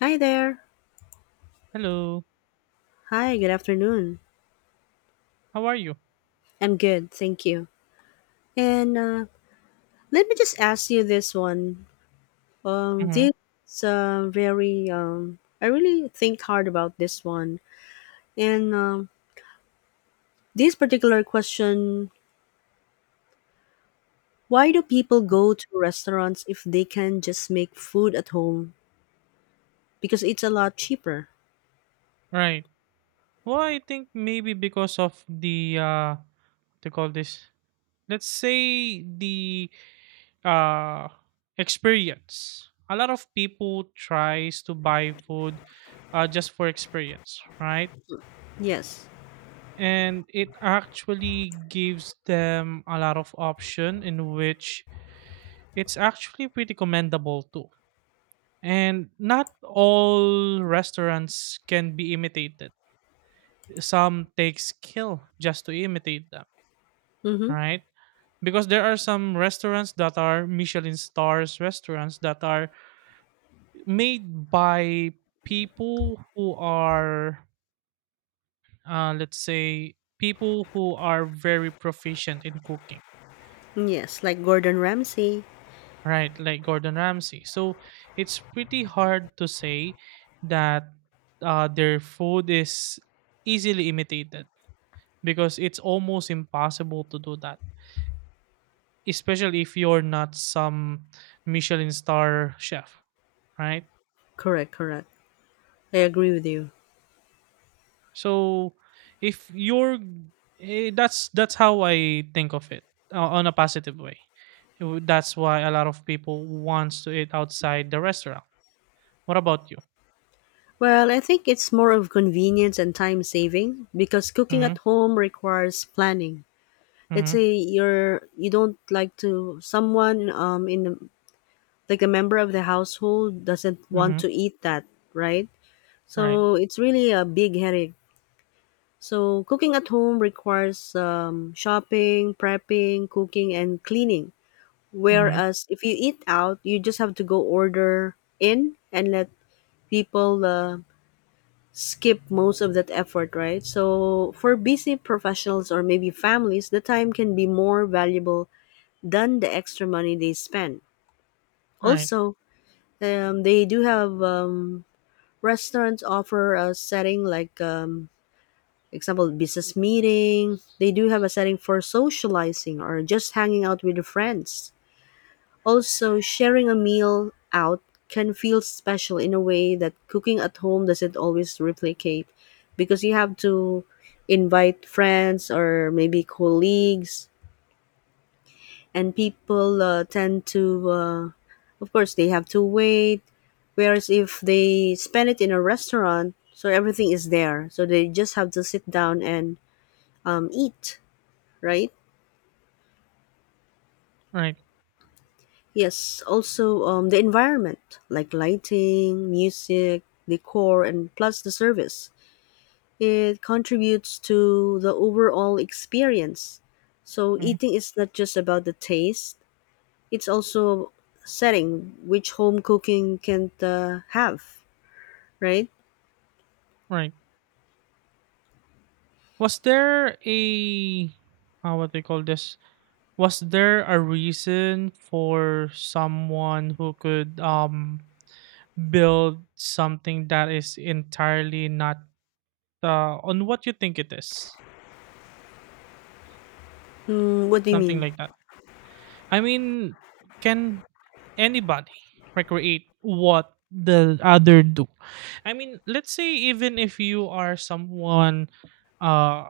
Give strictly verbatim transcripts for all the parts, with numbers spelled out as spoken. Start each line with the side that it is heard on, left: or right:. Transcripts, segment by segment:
left: Hi there.
right: Hello.
left: Hi, good afternoon.
right: How are you?
left: I'm good, thank you. And uh, let me just ask you this one. Um,
right: Mm-hmm.
left: this uh, very um, I really think hard about this one. And um, this particular question: Why do people go to restaurants if they can just make food at home? Because it's a lot cheaper.
right: Right. Well, I think maybe because of the uh what to call this. Let's say the uh experience. A lot of people tries to buy food uh just for experience, right?
left: Yes.
right: And it actually gives them a lot of option in which it's actually pretty commendable too. And not all restaurants can be imitated. Some take skill just to imitate them,
left: Mm-hmm.
right: right? Because there are some restaurants that are Michelin stars restaurants that are made by people who are, uh, let's say, people who are very proficient in cooking,
left: Yes, like Gordon Ramsay.
right: right? Like Gordon Ramsay. So it's pretty hard to say that uh, their food is easily imitated because it's almost impossible to do that, especially if you're not some Michelin star chef, right?
left: Correct, correct. I agree with you.
right: So if you're eh, that's that's how I think of it, uh, on a positive way. It would- That's why a lot of people wants to eat outside the restaurant. What about you?
left: Well, I think it's more of convenience and time saving, because cooking at
right: Mhm.
left: home requires planning. Let's
right: Mhm.
left: say you're you don't like to someone, um in the, like a member of the household doesn't want
right: Mhm.
left: to eat that, right?
right: Right.
left: So it's really a big headache. So cooking at home requires um, shopping, prepping, cooking, and cleaning.
right: Mhm.
left: Whereas if you eat out, you just have to go order in and let people uh, skip most of that effort, right? So for busy professionals or maybe families, the time can be more valuable than the extra money they spend.
right: Right.
left: Also, um, they do have, um, restaurants offer a setting like, um, example, business meeting. They do have a setting for socializing or just hanging out with your friends. Also, sharing a meal out can feel special in a way that cooking at home doesn't always replicate, because you have to invite friends or maybe colleagues, and people uh, tend to, uh, of course, they have to wait. Whereas if they spend it in a restaurant, so everything is there. So they just have to sit down and um, eat, right?
right: Right.
left: Yes, also, um, the environment, like lighting, music, decor, and plus the service. It contributes to the overall experience. So
right: Mhm.
left: eating is not just about the taste, it's also setting, which home cooking can't uh, have, right?
right: Right. Was there a uh, what they call this? Was there a reason for someone who could um build something that is entirely not uh, on what you think it is?
left: Mm, what do you
right: Something
left: mean?
right: like that. I mean, can anybody recreate what the other do? I mean, let's say, even if you are someone, uh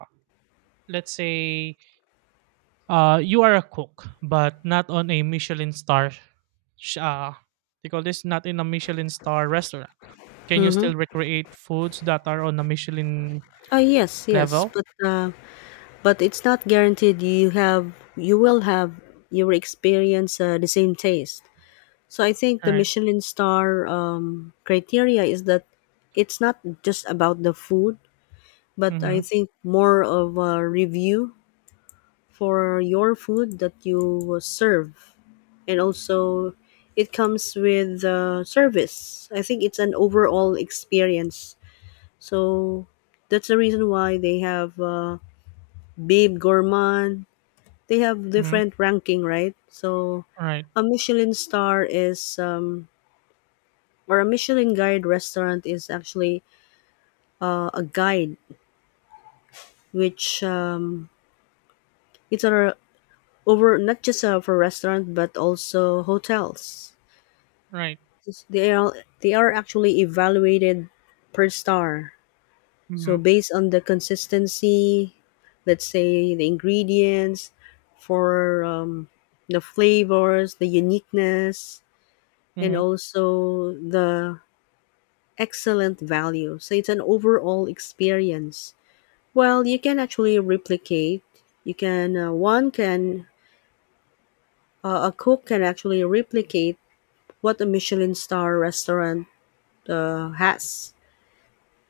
right: let's say, uh you are a cook but not on a Michelin star, sh- uh they call this, not in a Michelin star restaurant, can you
left: Mm-hmm.
right: still recreate foods that are on a Michelin
left: Oh yes, yes,
right: level?
left: but, uh, but it's not guaranteed, you have you will have you will experience uh, the same taste. So I think the
right: Right.
left: Michelin star um, criteria is that it's not just about the food, but I
right: Mhm.
left: think more of a review for your food that you serve, and also it comes with uh, service. I think it's an overall experience. So that's the reason why they have, uh, Babe Gourmand. They have
right: Mhm.
left: different ranking, right? So
right: Right.
left: a Michelin star is, um, or a Michelin guide restaurant is actually uh, a guide, which, um, it's a, over not just, uh, for restaurant but also hotels.
right: Right.
left: They are they are actually evaluated per star. So
right: Mhm.
left: based on the consistency, let's say the ingredients, for, um, the flavors, the uniqueness, and
right: Mhm.
left: also the excellent value. So it's an overall experience. Well, you can actually replicate. You can uh, one can uh, A cook can actually replicate what a Michelin star restaurant uh, has,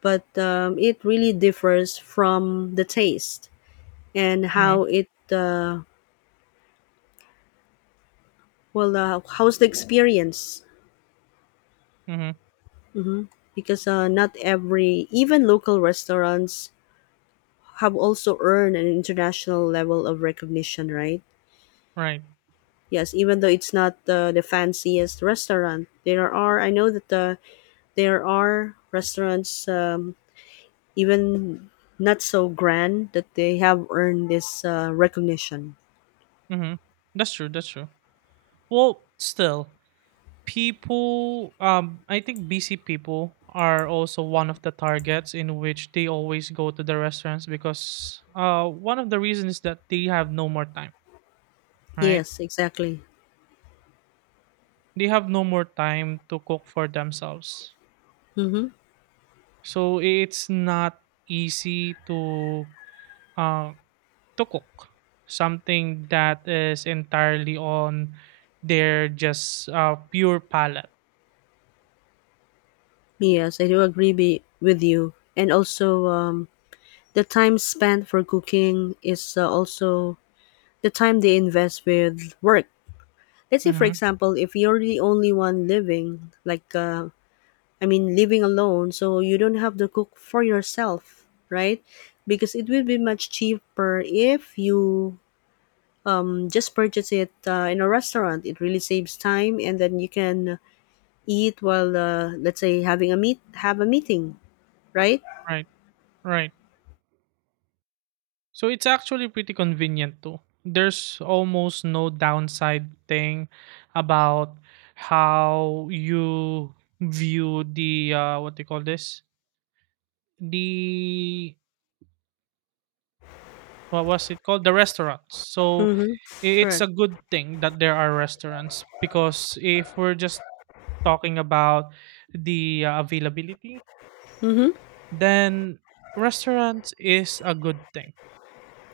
left: but, um, it really differs from the taste, and
right: Mhm.
left: how it uh, well uh, how's the experience.
right: Mhm.
left: hmm Because, uh, not every even local restaurants have also earned an international level of recognition, right?
right: Right.
left: Yes, even though it's not the, the fanciest restaurant, there are, I know that the, there are restaurants, um, even not so grand, that they have earned this uh, recognition.
right: Mhm. That's true. That's true. Well, still, people. Um, I think busy people are also one of the targets in which they always go to the restaurants because, uh, one of the reasons is that they have no more time. Right.
left: Yes, exactly.
right: They have no more time to cook for themselves.
left: Mm-hmm.
right: So it's not easy to. Um, to cook something that is entirely on their just, uh, pure palate.
left: Yes, I do agree be, with you. And also, um, the time spent for cooking is uh, also the time they invest with work. Let's say, for
right: Hmm.
left: example, if you're the only one living, like, uh, I mean, living alone, so you don't have to cook for yourself, right? Because it will be much cheaper if you, um, just purchase it, uh, in a restaurant. It really saves time, and then you can eat while, uh, let's say, having a meet, have a meeting, right?
right: Right, right. So it's actually pretty convenient too. There's almost no downside thing about how you view the, uh, what do you call this, the what was it called, the restaurants. So
left: Mm-hmm.
right: i- it's
left: Correct.
right: a good thing that there are restaurants because if we're just talking about the, uh, availability,
left: Mm-hmm.
right: then restaurants is a good thing,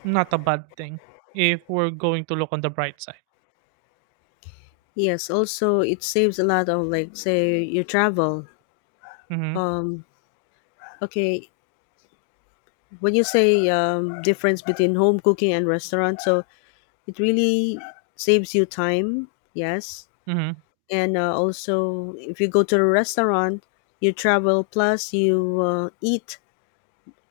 right: not a bad thing, if we're going to look on the bright side.
left: Yes. Also, it saves a lot of, like, say you travel.
right: Mm-hmm.
left: Um. Okay. When you say, um, difference between home cooking and restaurant, so it really saves you time. Yes.
right: Mm-hmm.
left: and uh, also, if you go to a restaurant, you travel plus you uh, eat.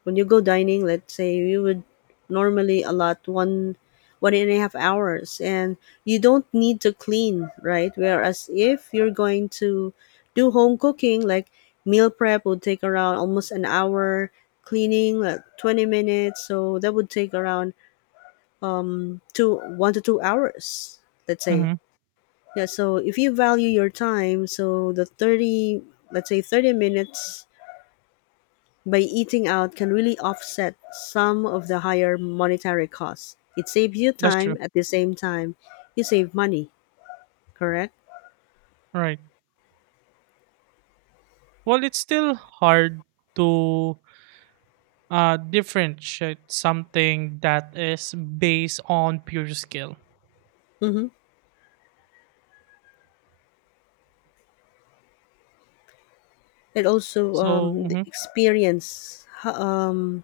left: When you go dining, let's say you would normally allot one one and a half hours, and you don't need to clean, right? Whereas if you're going to do home cooking, like, meal prep would take around almost an hour, cleaning like twenty minutes, so that would take around two one to two hours, let's say.
right: Mm-hmm.
left: Yeah, so if you value your time, so the thirty, let's say, thirty minutes by eating out can really offset some of the higher monetary costs. It saves you
right: That's true.
left: time, at the same time you save money, correct?
right: Right. Well, it's still hard to uh differentiate something that is based on pure skill.
left: Mm-hmm. And also,
right: So,
left: um, the
right: mm-hmm.
left: experience. ho- Um,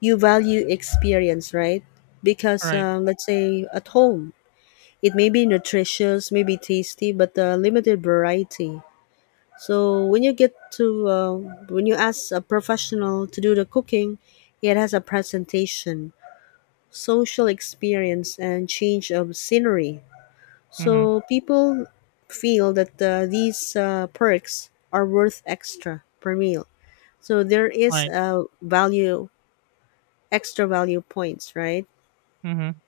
left: You value experience, right? Because,
right: Right.
left: uh, let's say at home, it may be nutritious, maybe tasty, but, uh, limited variety. So when you get to uh, when you ask a professional to do the cooking, it has a presentation, social experience, and change of scenery.
right: Mm-hmm.
left: So people feel that uh, these uh, perks are worth extra per meal. So there is
right: Right.
left: a value, extra value points, right?
right: Mhm.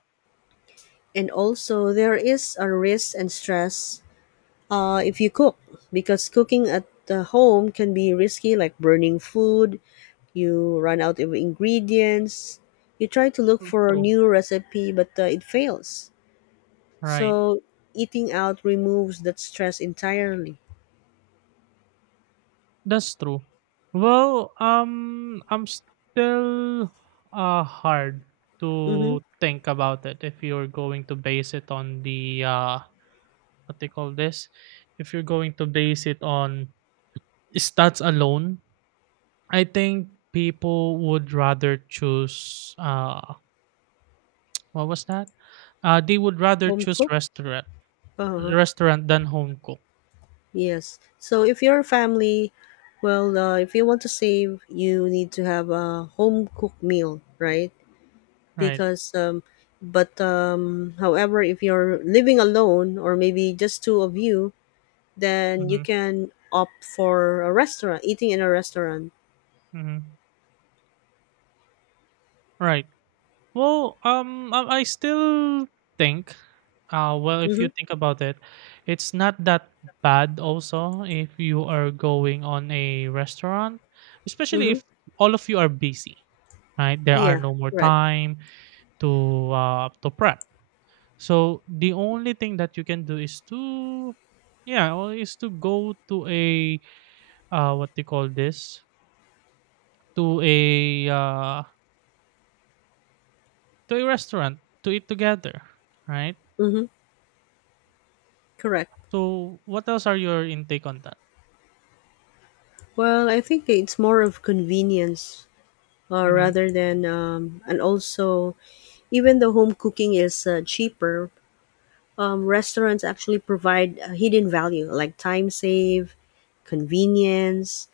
left: And also there is a risk and stress, uh, if you cook, because cooking at the home can be risky, like burning food, you run out of ingredients, you try to look
right: True,
left: for a
right: true.
left: new recipe, but, uh, it fails.
right: Right.
left: So eating out removes that stress entirely.
right: That's true. Well, um, I'm still uh hard
left: Mm-hmm.
right: to think about it if you're going to base it on the, uh what they call this, if you're going to base it on stats alone. I think people would rather choose, uh what was that? Uh, they would rather
left: Home
right: choose
left: cook.
right: restaurant
left: Uh-huh.
right: restaurant than home cook.
left: Yes, so if your family, well, uh, if you want to save, you need to have a home cooked meal, right?
right: Right.
left: because um, but um, However, if you're living alone or maybe just two of you, then you
right: Mm-hmm.
left: can opt for a restaurant, eating in a restaurant.
right: Mm-hmm. Right. Well, um, um, I still think, uh, well, if you
left: Mm-hmm.
right: think about it, it's not that bad also if you are going on a restaurant, especially
left: Mm-hmm.
right: if all of you are busy, right? There are
left: Yeah.
right: no more
left: Correct.
right: time to uh to prep. So the only thing that you can do is to, yeah, or is to go to a, uh what they call this, to a uh to a restaurant to eat together, right?
left: Mm-hmm. Correct.
right: So, what else are your intake on that?
left: Well, I think it's more of convenience, uh,
right: Mhm,
left: rather than, um, and also, even the home cooking is, uh, cheaper, um, restaurants actually provide a hidden value like time save, convenience,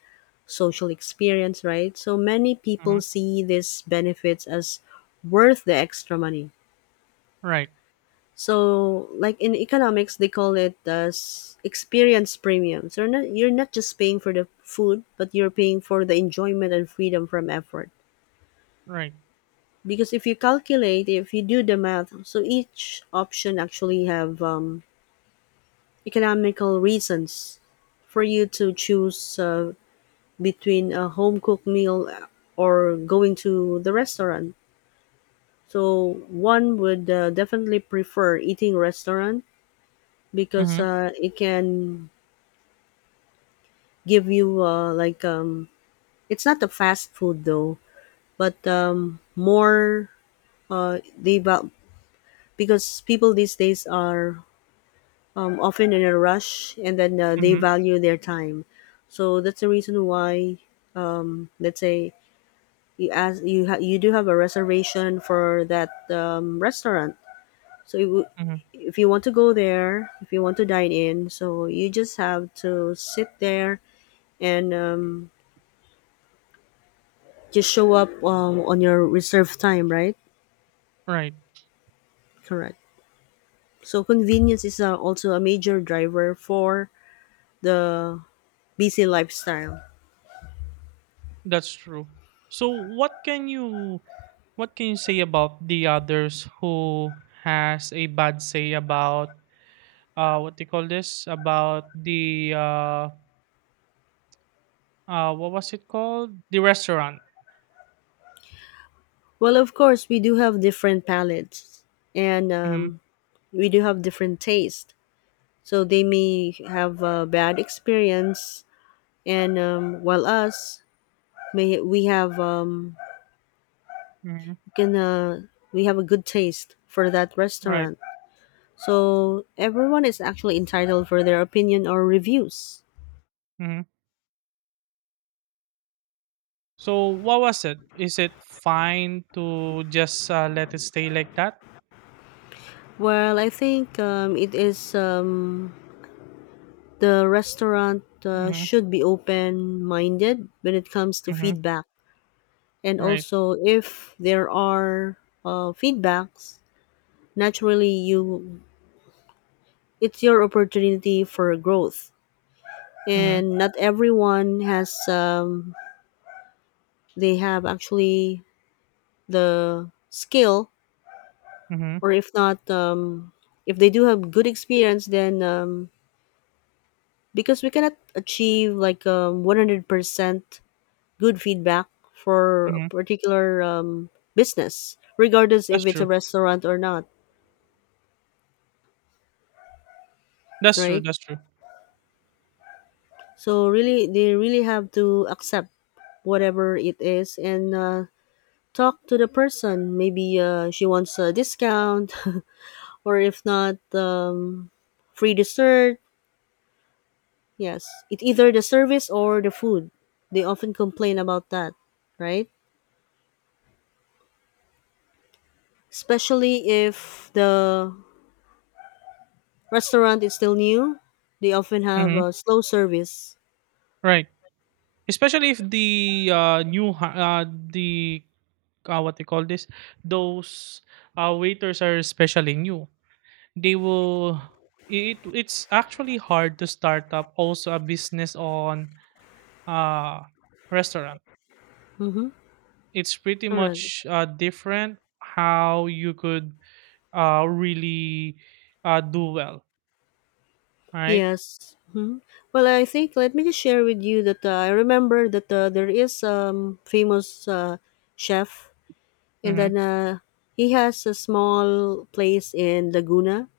left: social experience, right? So many people
right: mhm.
left: see these benefits as worth the extra money.
right: Right,
left: So, like in economics, they call it as experience premium. So you're not, you're not just paying for the food, but you're paying for the enjoyment and freedom from effort.
right: right.
left: Because if you calculate, if you do the math, so each option actually have, um, economical reasons for you to choose, uh, between a home cooked meal or going to the restaurant. So one would, uh, definitely prefer eating restaurant, because,
right: Mhm,
left: uh, it can give you, uh, like, um, it's not the fast food though, but, um, more, uh, they val- because people these days are, um, often in a rush, and then, uh, they
right: mhm,
left: value their time. So that's the reason why, um, let's say, you ask you ha- you do have a reservation for that, um, restaurant. So you,
right: mhm.
left: if you want to go there, if you want to dine in, so you just have to sit there and, um, just show up, um, on your reserved time, right?
right: Right.
left: Correct. So convenience is, uh, also a major driver for the busy lifestyle.
right: That's true. So, what can you, what can you say about the others who has a bad say about, uh what they call this, about the, uh uh what was it called, the restaurant?
left: Well, of course, we do have different palates, and,
right: Hmm.
left: um, we do have different taste. So they may have a bad experience, and, um, while us may we have, um,
right: Hmm.
left: can, uh, we have a good taste for that
right: Right.
left: restaurant. So everyone is actually entitled for their opinion or reviews.
right: Hmm. So what was it, is it fine to just, uh, let it stay like that?
left: Well, I think, um, it is, um, the restaurant, uh,
right: Hmm.
left: should be open-minded when it comes to
right: Hmm.
left: feedback, and
right: Right.
left: also if there are, uh, feedbacks, naturally, you it's your opportunity for growth,
right: Hmm.
left: and not everyone has, um, they have actually the skill,
right: Mhm,
left: or if not, um, if they do have good experience then, um, because we cannot achieve, like, um, one hundred percent good feedback for a
right: mhm.
left: particular, um, business, regardless
right: That's
left: if it's a
right: true.
left: restaurant or not.
right: That's true,
left: Right,
right: that's true.
left: so really they really have to accept whatever it is, and, uh, talk to the person, maybe, uh, she wants a discount or if not, um, free dessert. Yes, it either the service or the food. They often complain about that, right? Especially if the restaurant is still new, they often have
right: Mhm,
left: a slow service.
right: right. Especially if the, uh, new ha uh, the, uh, what they call this, those, uh, waiters are especially new. They will it it's actually hard to start up also a business on, uh, restaurant.
left: Mm-hmm.
right: It's pretty
left: Correct.
right: much, uh, different how you could, uh, really, uh, do well, right?
left: Yes. hmm Well, I think let me just share with you that, uh, I remember that, uh, there is, um famous, uh, chef, and
right: Mhm,
left: then, uh, he has a small place in Laguna,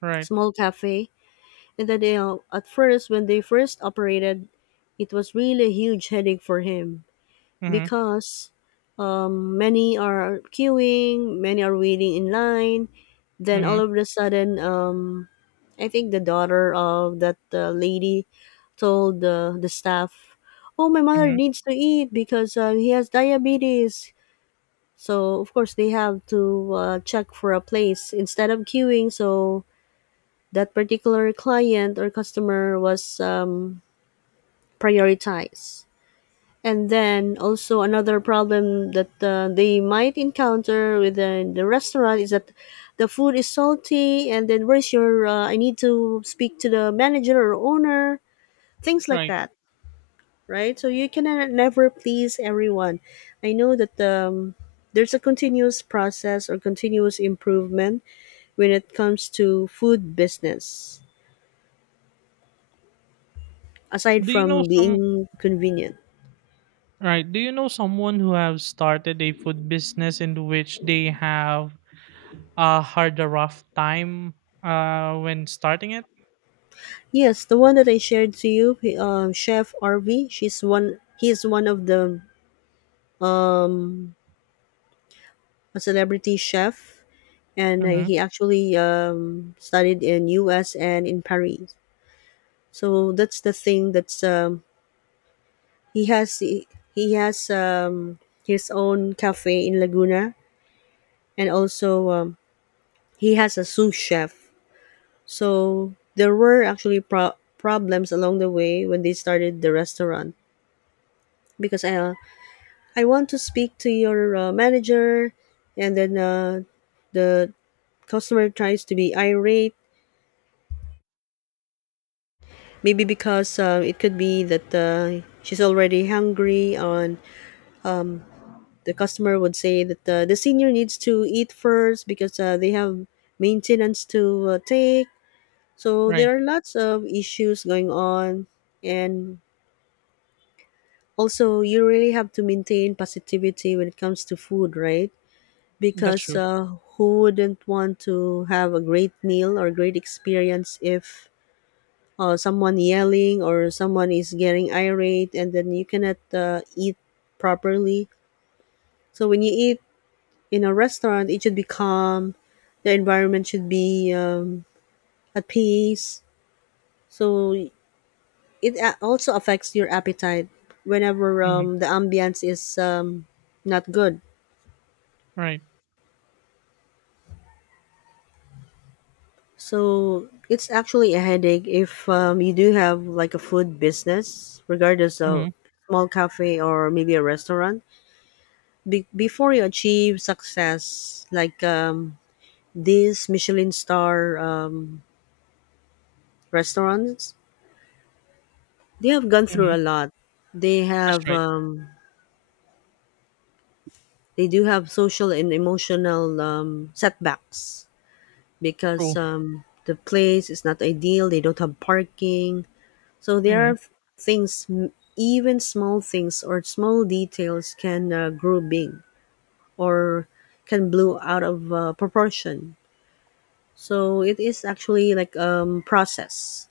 right: right.
left: small cafe. And then, you at first, when they first operated, it was really a huge headache for him,
right: Mhm,
left: because, um, many are queuing, many are waiting in line. Then all
right: mhm,
left: of a sudden, um, I think the daughter of that, uh, lady told, uh, the staff, "Oh, my mother
right: mhm,
left: needs to eat because, uh, he has diabetes." So of course they have to, uh, check for a place instead of queuing. So that particular client or customer was, um, prioritized. And then also another problem that, uh, they might encounter within the restaurant is that the food is salty, and then where's your? Uh, I need to speak to the manager or owner, things like
right: right.
left: that, right? So you can ne- never please everyone. I know that um, there's a continuous process or continuous improvement when it comes to food business aside
right: Do you know
left: from
right: some
left: being convenient.
right: Right? Do you know someone who have started a food business in which they have uh had a rough time uh when starting it?
left: Yes, the one that I shared to you, he- um, Chef Rv, She's one. He is one of the um, a celebrity chef, and uh,
right: Mm-hmm.
left: he actually um, studied in U S and in Paris. So that's the thing. That's um, he has. He, he has um, His own cafe in Laguna, and also um, he has a sous chef. So there were actually pro- problems along the way when they started the restaurant because I uh, I want to speak to your uh, manager, and then uh, the customer tries to be irate. Maybe because uh, it could be that uh, she's already hungry, and the customer would say that uh, the senior needs to eat first because uh, they have maintenance to uh, take. So
right: Right.
left: there are lots of issues going on, and also you really have to maintain positivity when it comes to food, right?
right: That's
left: Because
right: true.
left: uh, who wouldn't want to have a great meal or great experience if uh, someone yelling or someone is getting irate and then you cannot uh, eat properly. So when you eat in a restaurant it should be calm, the environment should be um, at peace, so it a- also affects your appetite whenever
right: Mm-hmm.
left: um, the ambience is um, not good.
right: Right.
left: So it's actually a headache if um, you do have like a food business, regardless of
right: Mm-hmm.
left: small cafe or maybe a restaurant. Be- before you achieve success, like um, these Michelin star um, restaurants, they have gone
right: Mm-hmm.
left: through a lot. They
right: That's
left: have
right: right.
left: um, they do have social and emotional um, setbacks because
right: True.
left: um, the place is not ideal. They don't have parking. So there
right: Mm-hmm.
left: are things, m- even small things or small details can uh, grow big or can blow out of uh, proportion. So it is actually like um, process.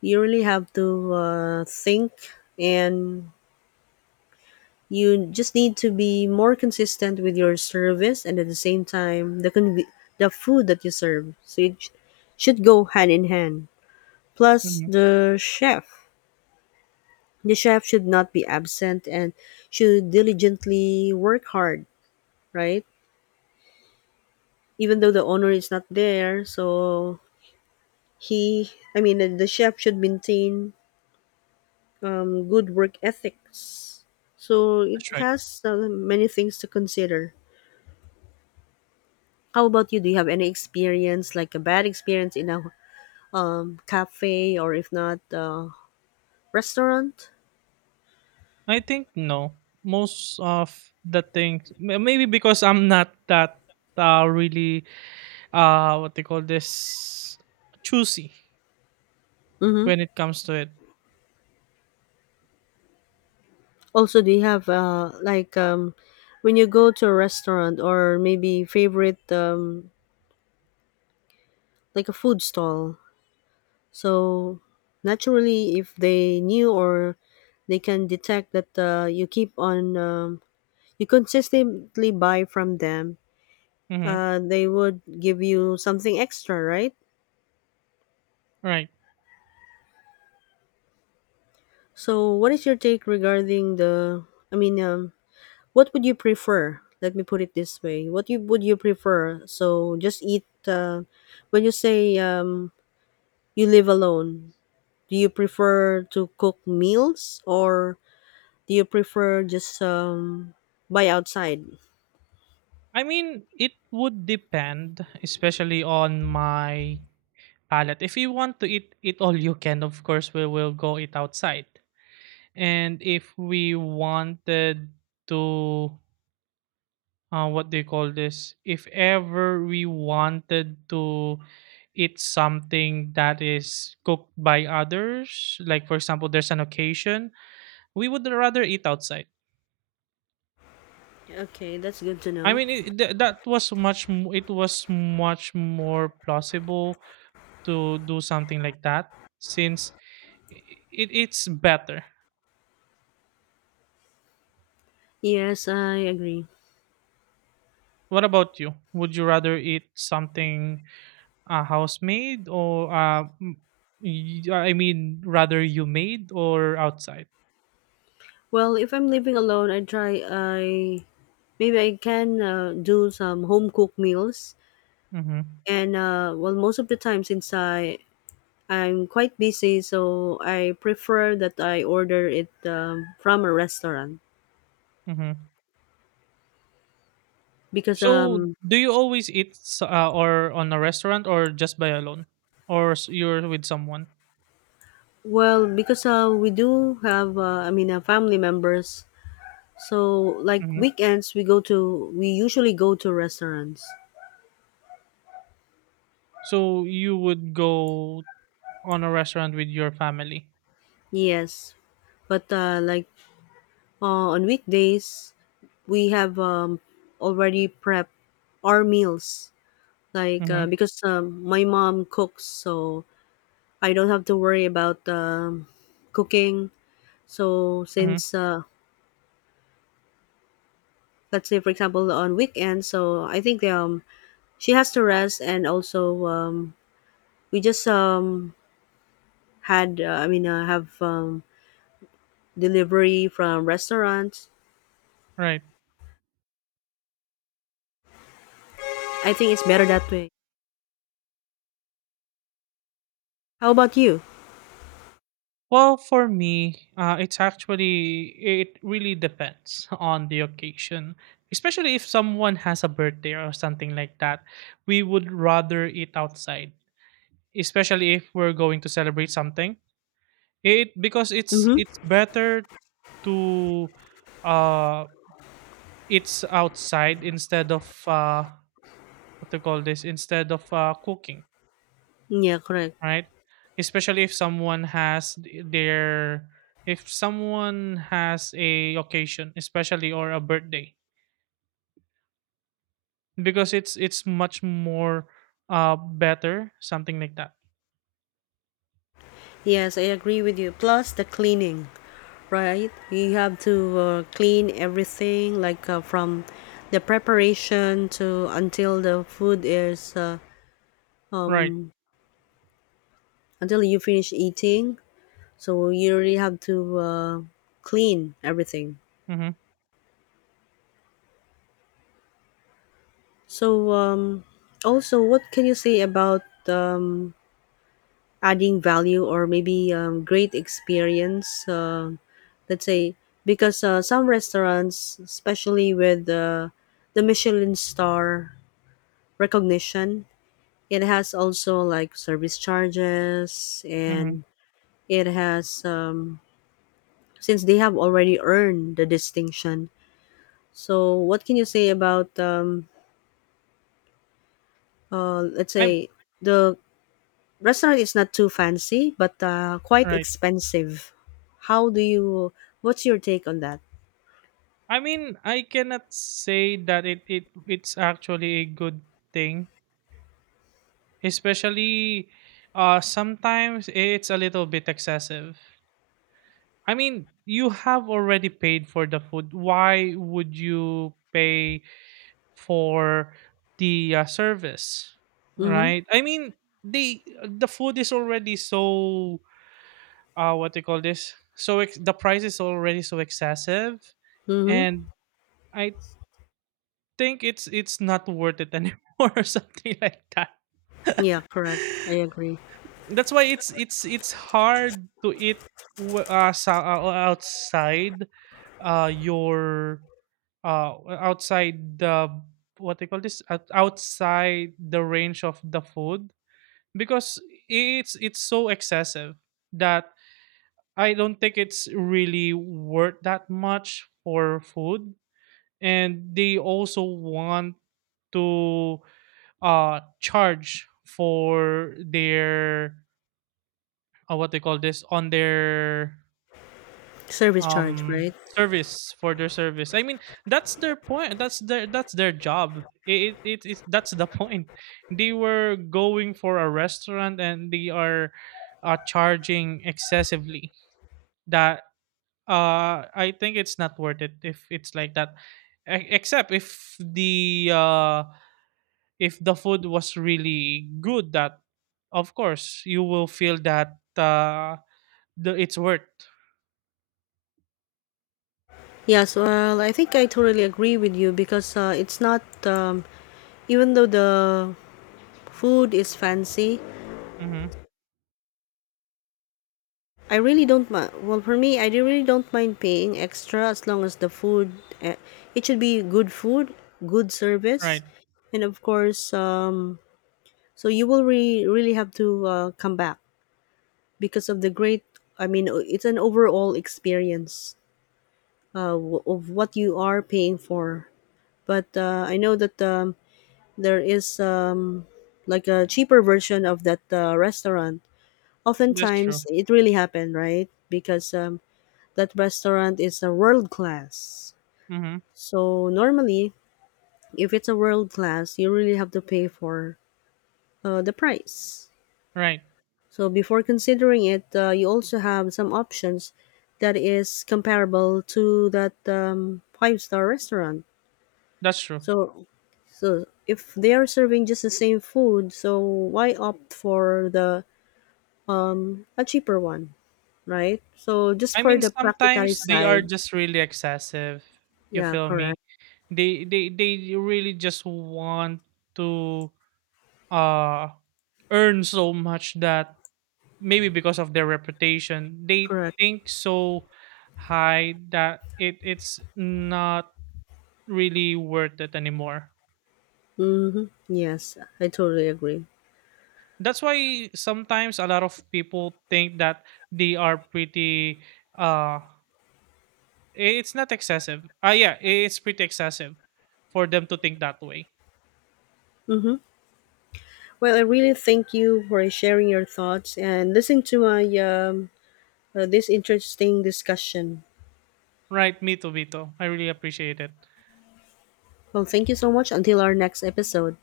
left: You really have to uh, think, and you just need to be more consistent with your service and at the same time the conv- the food that you serve. So it sh- should go hand in hand. Plus
right: Mm-hmm.
left: the chef. The chef should not be absent and should diligently work hard, right? Even though the owner is not there, so he, I mean, the, the chef should maintain um, good work ethics. So it
right: That's right.
left: has uh, many things to consider. How about you? Do you have any experience, like a bad experience in a um, cafe or if not, uh, restaurant?
right: I think no. Most of the things, m- maybe because I'm not that uh really, uh what they call this, choosy
left: Mm-hmm.
right: when it comes to it.
left: Also, do you have uh like um when you go to a restaurant or maybe favorite um like a food stall? So naturally, if they knew or they can detect that uh, you keep on um, you consistently buy from them,
right: Mm-hmm.
left: uh, they would give you something extra, right?
right: Right.
left: So, what is your take regarding the? I mean, um, What would you prefer? Let me put it this way. What you would you prefer? So just eat. Uh, when you say um, you live alone, do you prefer to cook meals or do you prefer just um, buy outside?
right: I mean, it would depend, especially on my palate. If you want to eat it all you can, of course, we will go eat outside. And if we wanted to, uh, what do you call this? If ever we wanted to eat something that is cooked by others, like for example, there's an occasion, we would rather eat outside.
left: Okay, that's good to
right: I
left: know.
right: mean, it, th- that was much. m- It was much more plausible to do something like that since it, it's better.
left: Yes, I agree.
right: What about you? Would you rather eat something, uh, house made, or uh, m- y- I mean, rather you made or outside?
left: Well, if I'm living alone, I try. I maybe I can uh, do some home cooked meals,
right: Mm-hmm.
left: and uh, well, most of the time since I I'm quite busy, so I prefer that I order it um, from a restaurant
right: Mm-hmm.
left: because
right: So
left: um
right: do you always eat s- uh, or on a restaurant or just by alone, or s- you're with someone?
left: well because uh, we do have uh, I mean uh, family members, so like
right: Mm-hmm.
left: weekends we go to we usually go to restaurants.
right: So you would go on a restaurant with your family.
left: Yes, but uh, like uh, on weekdays we have um, already prepped our meals like
right: Mm-hmm.
left: uh, because um, my mom cooks, so I don't have to worry about um, cooking. So
right: Mm-hmm.
left: since uh, let's say for example on weekend, so I think um she has to rest and also um we just um had uh, I mean uh, have um delivery from restaurants.
right: Right.
left: I think it's better that way. How about you?
right: Well, for me, uh, it's actually it really depends on the occasion. Especially if someone has a birthday or something like that, we would rather eat outside. Especially if we're going to celebrate something, it because it's
left: Mm-hmm.
right: it's better to, uh it's outside instead of, uh what to call this, instead of uh cooking,
left: Yeah, correct.
right: right? Especially if someone has th- their if someone has a occasion, especially, or a birthday, because it's it's much more uh better, something like that.
left: Yes, I agree with you. Plus the cleaning, right? You have to uh, clean everything, like uh, from the preparation to until the food is uh,
right: Right.
left: until you finish eating. So you really have to uh, clean everything.
right: Mm-hmm.
left: So um, also what can you say about um, adding value or maybe um, great experience, uh, let's say, because uh, some restaurants, especially with uh, the Michelin star recognition, it has also like service charges,
right: Mm-hmm.
left: and it has um, since they have already earned the distinction, so what can you say about um, uh, let's
right: I'm
left: say the restaurant is not too fancy but uh, quite
right: Right.
left: expensive? How do you, what's your take on that?
right: I mean, I cannot say that it, it it's actually a good thing, especially, uh sometimes it's a little bit excessive. I mean, you have already paid for the food, why would you pay for the, uh, service,
left: Mm-hmm.
right: right? I mean, the the food is already so, uh what they call this, so ex- the price is already so excessive,
left: Mm-hmm.
right: and I think it's it's not worth it anymore or something like that.
left: Yeah, correct, I agree.
right: That's why it's it's it's hard to eat, w- uh, so, uh outside, uh your, uh outside the what they call this, Out- outside the range of the food, because it's it's so excessive that I don't think it's really worth that much for food. And they also want to uh charge for their, uh, what they call this, on their
left: Service charge, right?
right: um service, for their service. I mean, that's their point, that's their that's their job. it, it, it That's the point. They were going for a restaurant and they are uh, charging excessively, that, uh I think it's not worth it if it's like that. E- except if the, uh if the food was really good, that of course you will feel that, uh the, it's worth.
left: Yes, well, I think I totally agree with you because uh, it's not um, even though the food is fancy,
right: Mm-hmm.
left: I really don't mind. Well, for me, I really don't mind paying extra as long as the food, uh, it should be good food, good service,
right: Right.
left: and of course um, so you will re- really have to uh, come back because of the great. I mean, o- it's an overall experience uh, w- of what you are paying for. But uh, I know that um, there is um, like a cheaper version of that uh, restaurant.
right: That's
left: Oftentimes,
right: true.
left: it really happened, right? Because um, that restaurant is a world class.
right: Mhm.
left: So normally, if it's a world class, you really have to pay for uh, the price.
right: Right.
left: So before considering it, uh, you also have some options that is comparable to that um, five star restaurant.
right: That's true.
left: So so if they are serving just the same food, so why opt for the a cheaper one, right? So just
right: I
left: for
right: mean,
left: the practicality
right: sometimes they are
left: side,
right: just really excessive. You
left: yeah,
right: feel
left: correct,
right: me? They they they really just want to uh earn so much that, maybe because of their reputation, they
left: correct.
right: think so high that it it's not really worth it anymore.
left: Mm-hmm. Yes, I totally agree.
right: That's why sometimes a lot of people think that they are pretty. uh It's not excessive. Ah, yeah, it's pretty excessive for them to think that way.
left: Mm-hmm. Well, I really thank you for sharing your thoughts and listening to my um, uh, this interesting discussion.
right: Right, me too, Vito. I really appreciate it.
left: Well, thank you so much. Until our next episode.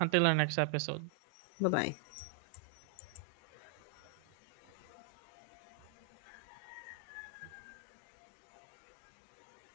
right: Until our next episode.
left: Bye bye.